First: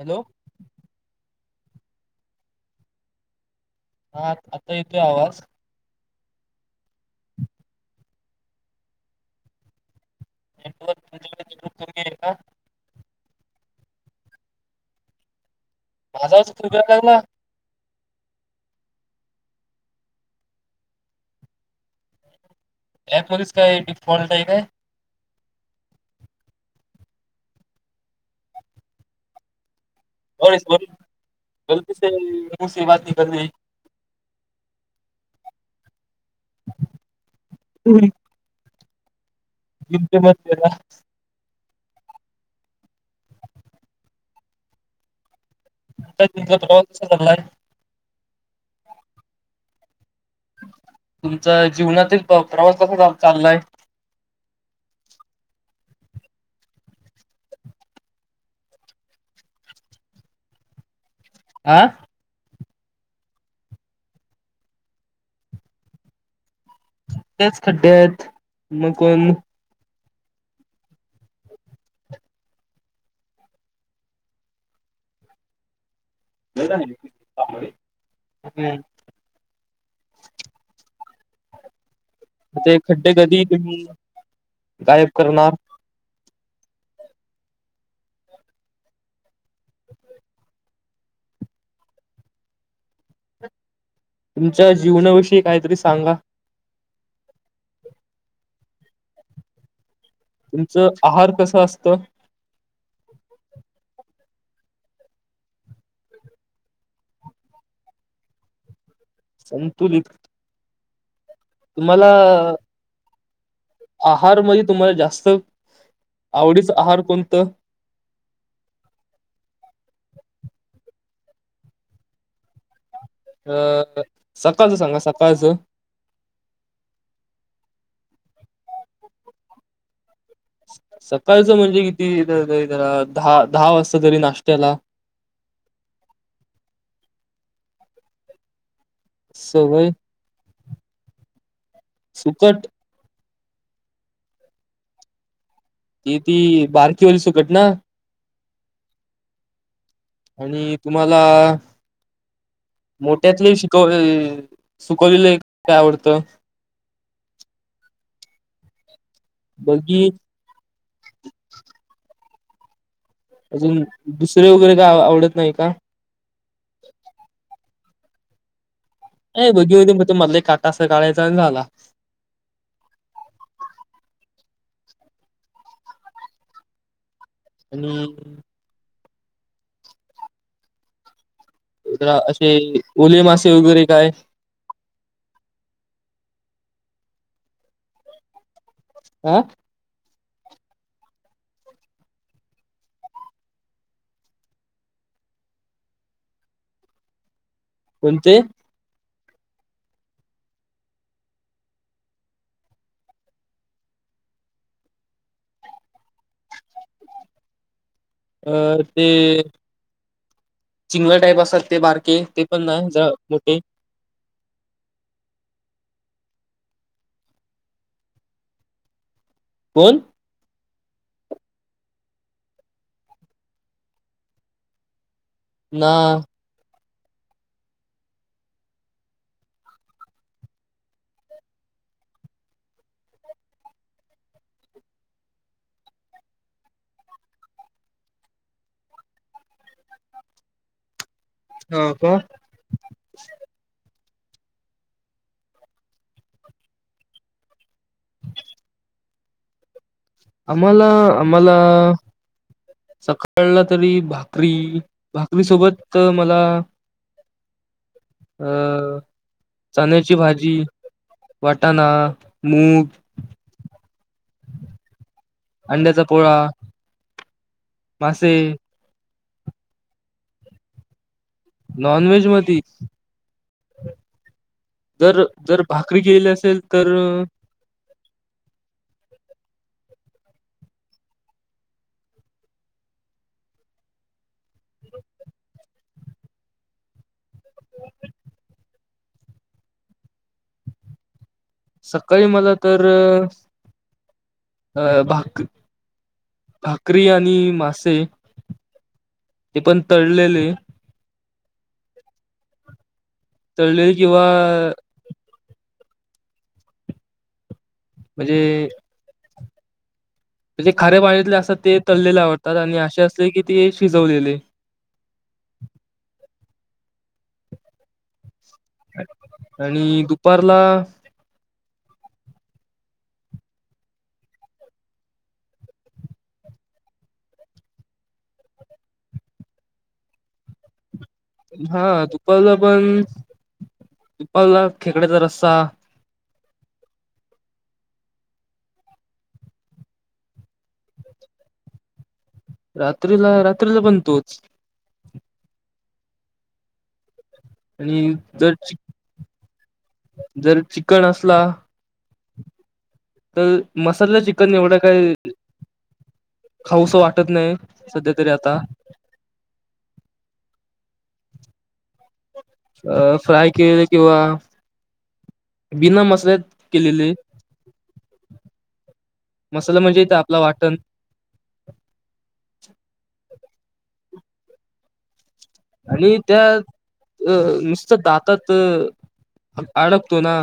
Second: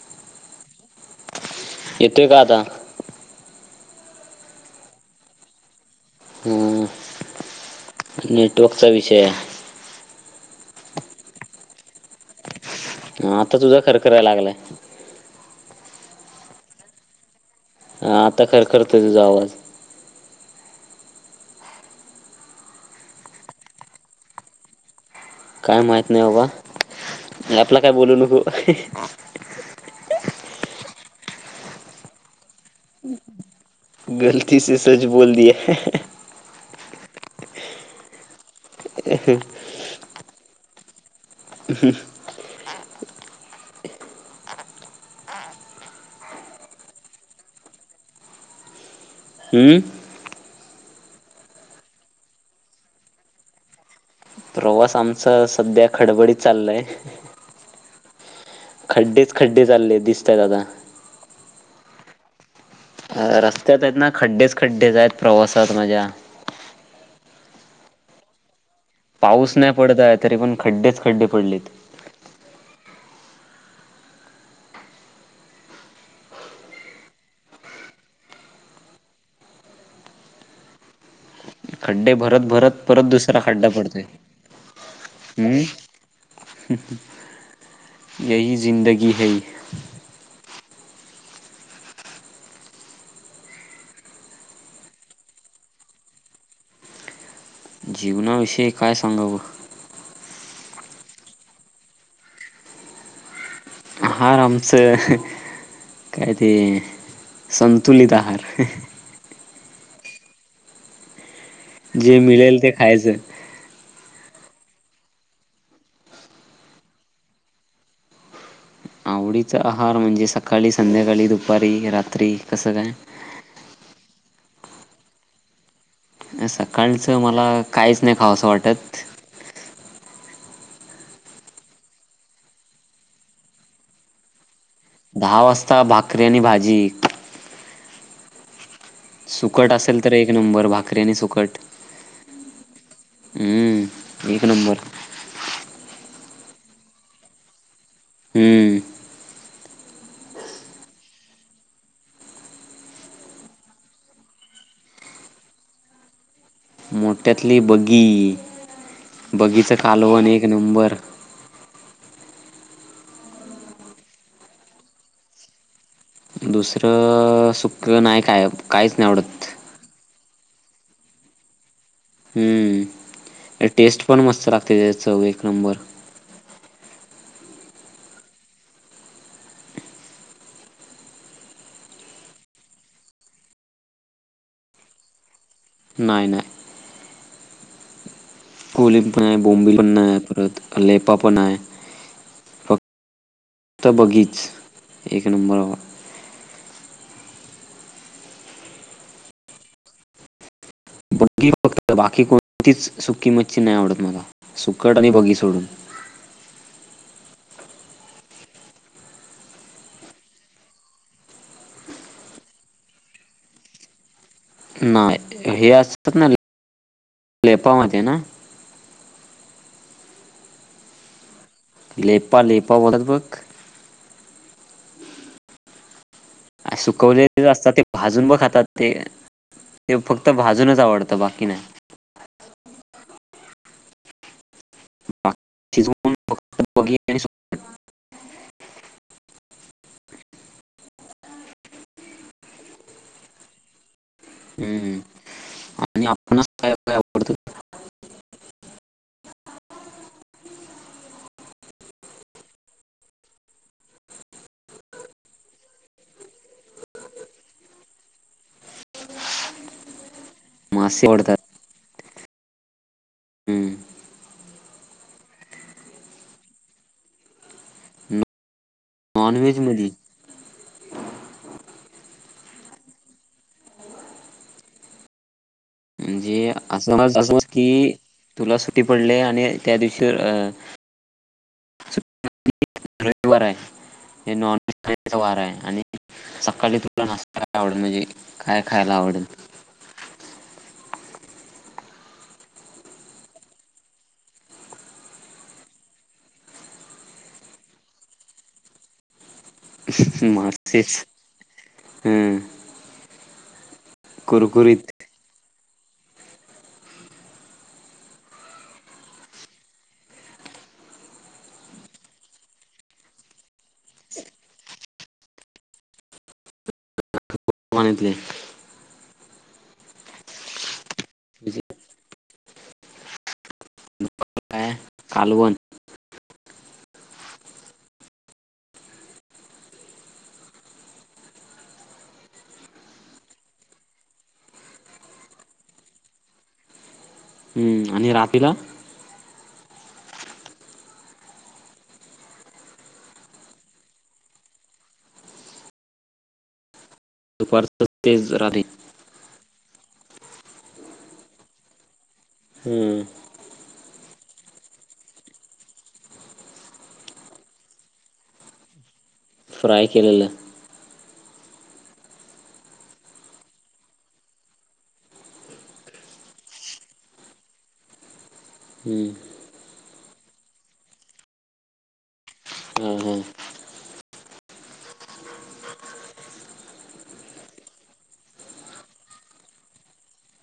Hello येतोय का आता? हा आता येतोय आवाज. हम्म नेटवर्कचा विषय हाय. नेटवर्क [unintelligible] आहे का? हा आता तुझा खरंखराय लागलाय. माझा आवाज खरखराय लागला. हा आता खरखरतोय तुझा आवाज. अँप्स मध्ये काय डीफॉल्ट हाय काय? काय माहित नाही बाबा. अँपला काय बोलू नको. [unintelligible] [unintelligible] होय. हे हे. जमते म्हतेला. हम. आता तिचा प्रवा चाललाय. हम्म? तुमचा जीवनातील प्रवास कसा चाललाय? प्रवास आमचा सध्या खडबडीत चाललाय. खड्डेच खड्डे चालले दिसतायत आता. आ? अ रस्त्यात आहेत ना खड्डेच खड्डेच आहेत प्रवासात माज्या. खच खड्डे् आहेत. मग कोण पाऊस नाही पडताय. तरी पण खड्डेच खड्डे पडलेत. [unintelligible] हम्म. खड्डे भरत ते भरत परत खड्डे दुसरा कधी खड्डा तुम्ही पडतोय. गायब करणार हम्म? [unintelligible] तुमच्या जीवनाविषयी काहीतरी सांगा. जीवनाविषयी काय सांगावं? तुमचं आहार कसं असतं? आहार आमचं काय ते संतुलित आहार. संतुलित तुम्हाला जे मिळेल ते खायचं. आहार मइ तुम्हाला जास्त आवडीच आहार कोणतं? आवडीच आहार म्हणजे सकाळी संध्याकाळी दुपारी रात्री कसं काय? अ सकाळचा सांगा सकाळचा. सकाळचं मला काहीच नाही खावं असं वाटत. सकाळचा म्हणजे किती तरी जरा दहा दहा वाजता तरी नाश्त्याला दहा वाजता भाकरी आणि भाजी सुकट सवय असेल तर एक नंबर भाकरी आणि सुकट. सुकट हम्म. एक नंबर. ती ती बारकीवाली सुकट ना. हम्म. आणि तुम्हाला मोठ्यातले शिकवले सुकवलेले काय आवडतं? मोठ्यातली बग्गी बग्गीचा बघी कालवण एक नंबर. अजून दुसरे वगैरे काय आवडत नाही का? दुसरं सु खर नाय खायब ए बग्गी मधून [unintelligible] ते मधले काटा असं कळायचा आणि झाला. हम्म, टेस्ट पण मस्त लागते चव एक नंबर. आणि इकडं असे ओले मासे वगैरे काय? नाही- नाही कोली पण नाय हा बॉम्बे पण नाय करत लेपा पण आहे. तर बग्गीच एक नंबर हो. कोणते बग्गीच फक्त बाकी कोणतीच सु सुकी मच्छी नाही आवडत मला, सुकट आणि बगी सोडून. अ ते सिंगल टाईप असातत ते बारके ते पण नाही जरा मोठे. नाय हे असतात ना लेपा माहित आहे ना? कोण लेपा लेपा वढत बघ. ना सुकवलेच असतात ते भाजून ब खातात ते ते फक्त भाजूनच आवडतं बाकी नाही. बाकी जो कोण फक्त बग्गी आणि सुकट. हा का. हम्म आणि आपणच काय काय आवडतं? आम्हाला आम्हाला सकाळला तरी भाकरी भाकरी सोबत मला अ चण्याची भा जी मासे आवडतात. वाटाणा मूग, हम्म. अंड्याचा पोळा, मासे नॉन व्हेज मधी नॉन व्हेज मध्ये जर जर भाकरी केल्या अं अस असं की तुला सुटी पडली आणि त्या दिशी आहे नॉन वारा आहे आणि सकाळी तुला ना आवड म्हणजे काय? खायला आवडेल. सकाळी मला तर अ भाकरी भाकरी आणि मासे ती पण तळलेले. मासेच. हम्म. तळलेल किंवा कुरकुरीत म्हणजे म्हणजे खारे पाणीतले असतात ते तळलेले आवडतात आणि असे असले की ते शिजवलेले. बणीतले. आणि दुपारला म्हणजे कालवण. हा दूपारला पण दुपारला खेकड्याचा रस्सा हम्म आणि रातीला रात्रीला रात्रीला पण तोच. दुपारचं आणि तेच जर राती जर चिकन असला हम्म. तर मसाला ची कण एवढं काही खाऊस वाटत नाही, सध्या तरी आता फ्राय केलेलं. अ फ्राय केलेले किंवा बिना मसाले केलेले. हम्म. मसला म्हणजे ता ला वाटण. हम् हम्. आणि त्या अ नुसत दातात अडकतो ना.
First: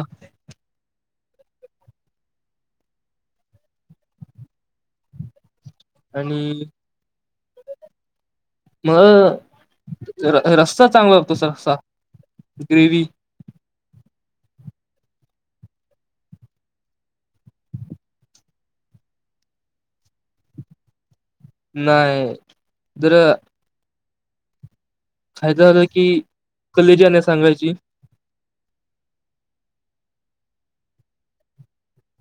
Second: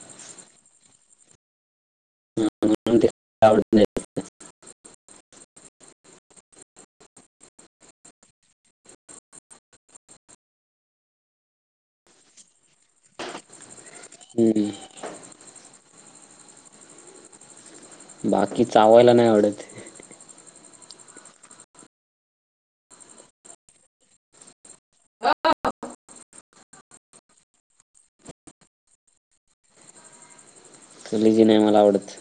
अवडत नाहीत. आणि मग र रस्ता चांगला वता तसा ग्रेवी हम्म. बाकी चावायला नाही आवडत. नाही द्र फायदा झाला की, [unintelligible] सांगायची नय मला आवडत.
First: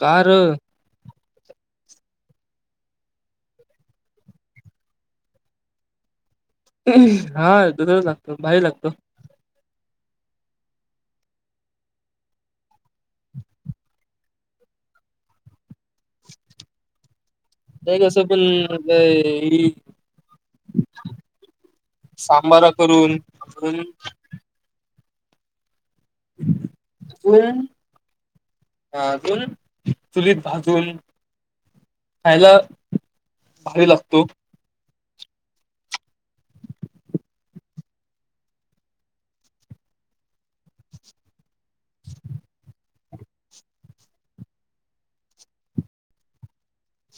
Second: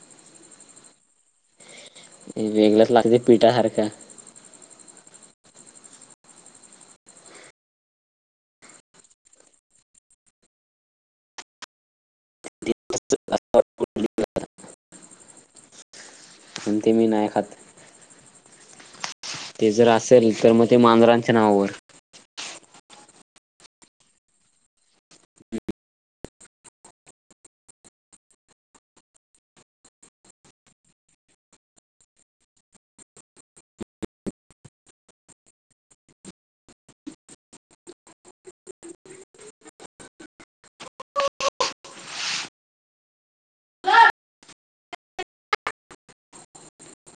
कार् लक लागली पिठाहारख हम हा दुसच लागतो बाारी लागतो. [inaudible] अंत मी नाय खात नाही कसं पण मग ते जर असेल तर मग ते मांजरांच्या नावावर बरा करून अून अजून अ अजून चुलीत भाजून खायला भारी लागतो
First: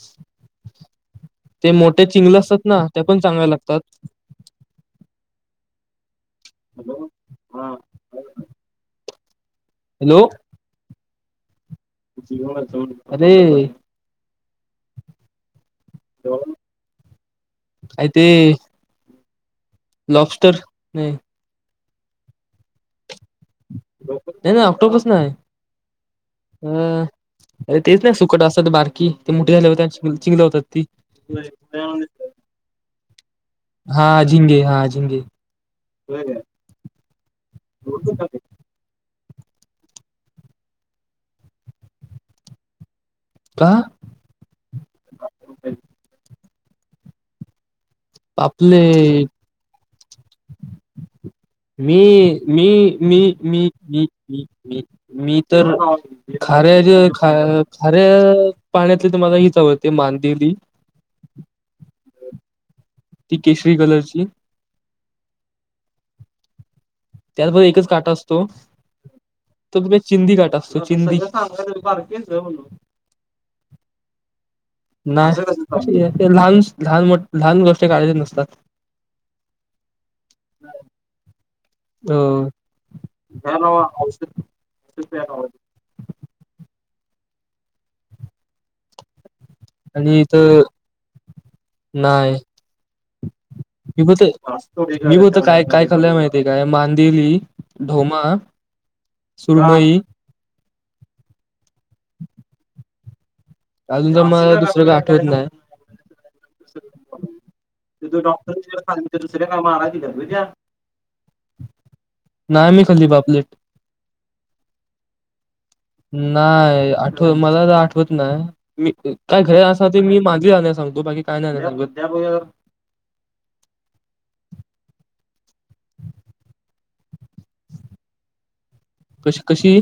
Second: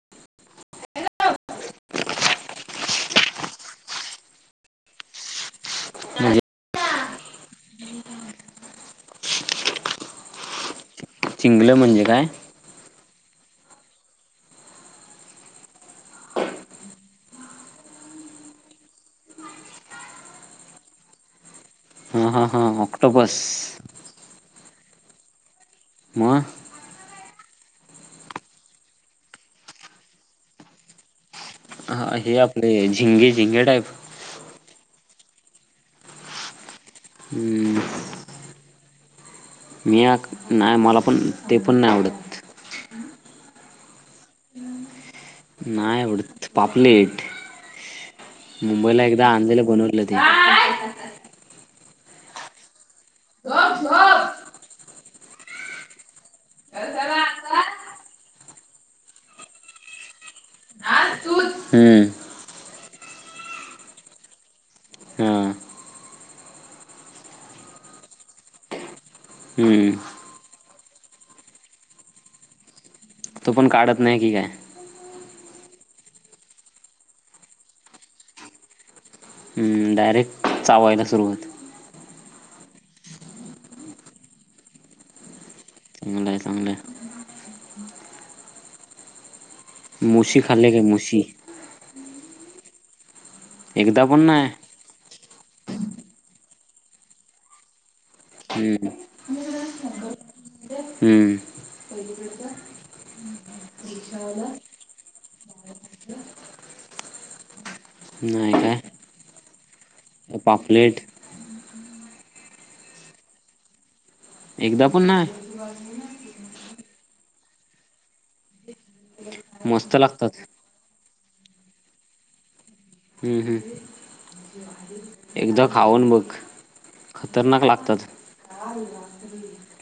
शी ते मोठे चिंगले असतात ना ते पण चांगले लागतात म्हणजे हॅलो हा हॅलो चिंगलं म्हणजे काय जावून अरे आ ते लॉपस्टर नय हां हां हां ऑक्टोपस नाही नाही ऑक्टोपस नाही मग हम्म अरे तेच नाही सुकट असतात बारकी ते मोठे झाले होते चिंगलं होतात ती ह हे आपले झिंगे झिंगे टाईप िी हो मी नाही मला पण ते पण नाही आवडत का नाय उडत पापलेट आपले मुंबईला एकदा आंधेला बनवलं ते मी मी मी मी मी तर खऱ्या ख खऱ्या पाण्यातले तर मला हीच आवडते मांदेली हम्म ती केशरी कलरची हां त्यातबर एकच काटा असतो तर हम्म बघ चिंदी काटा असतो चिंदी तो पण काढत नाही की काय नाही लहान लहान मोठ लहान गोष्टी काढज नसतात हम्म डायरेक्ट चावायला सुरुवात ह चांगलं आहे चांगलं आहे औषधऔध मुसशी खा गे मुशी नाहीय एकदा पण नाही तवत काय काय खल्य माहिती काय मांदेली ढो हम्म सुरुम हम्म अजून तर मला दुसरं का आठवत नाही नाही डॉक्टरा काय दुसर्या का पापलेट ना म खल्ली बापलेट एकदा पण नाही नाही आठव मला तर आठवत ना मी काय घर असा मस्त ते मी लागतात माझे जाण्या सगतो बाकी नाही नाही नाही्या हम्म हम्म एकदा खाऊन बघ खतरनाक लागतात कशी कशी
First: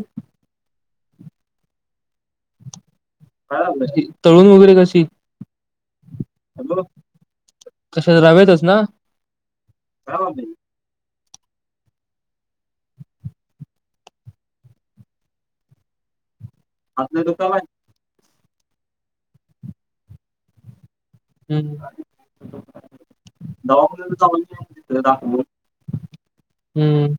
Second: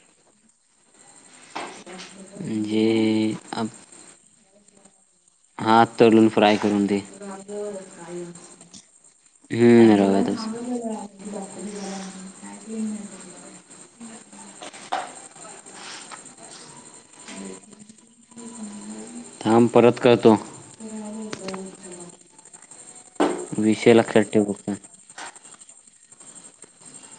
म्हणजे तळून वगैरे कशी हा तळून फ्राय करून दे कशा रवेतच ना हम्मरो आपल्या दु का आहे काब परत करतो हम्म विषय दवाखान्यात लक्षात ठेव येवू फक्त तिथ दाखवून हम्म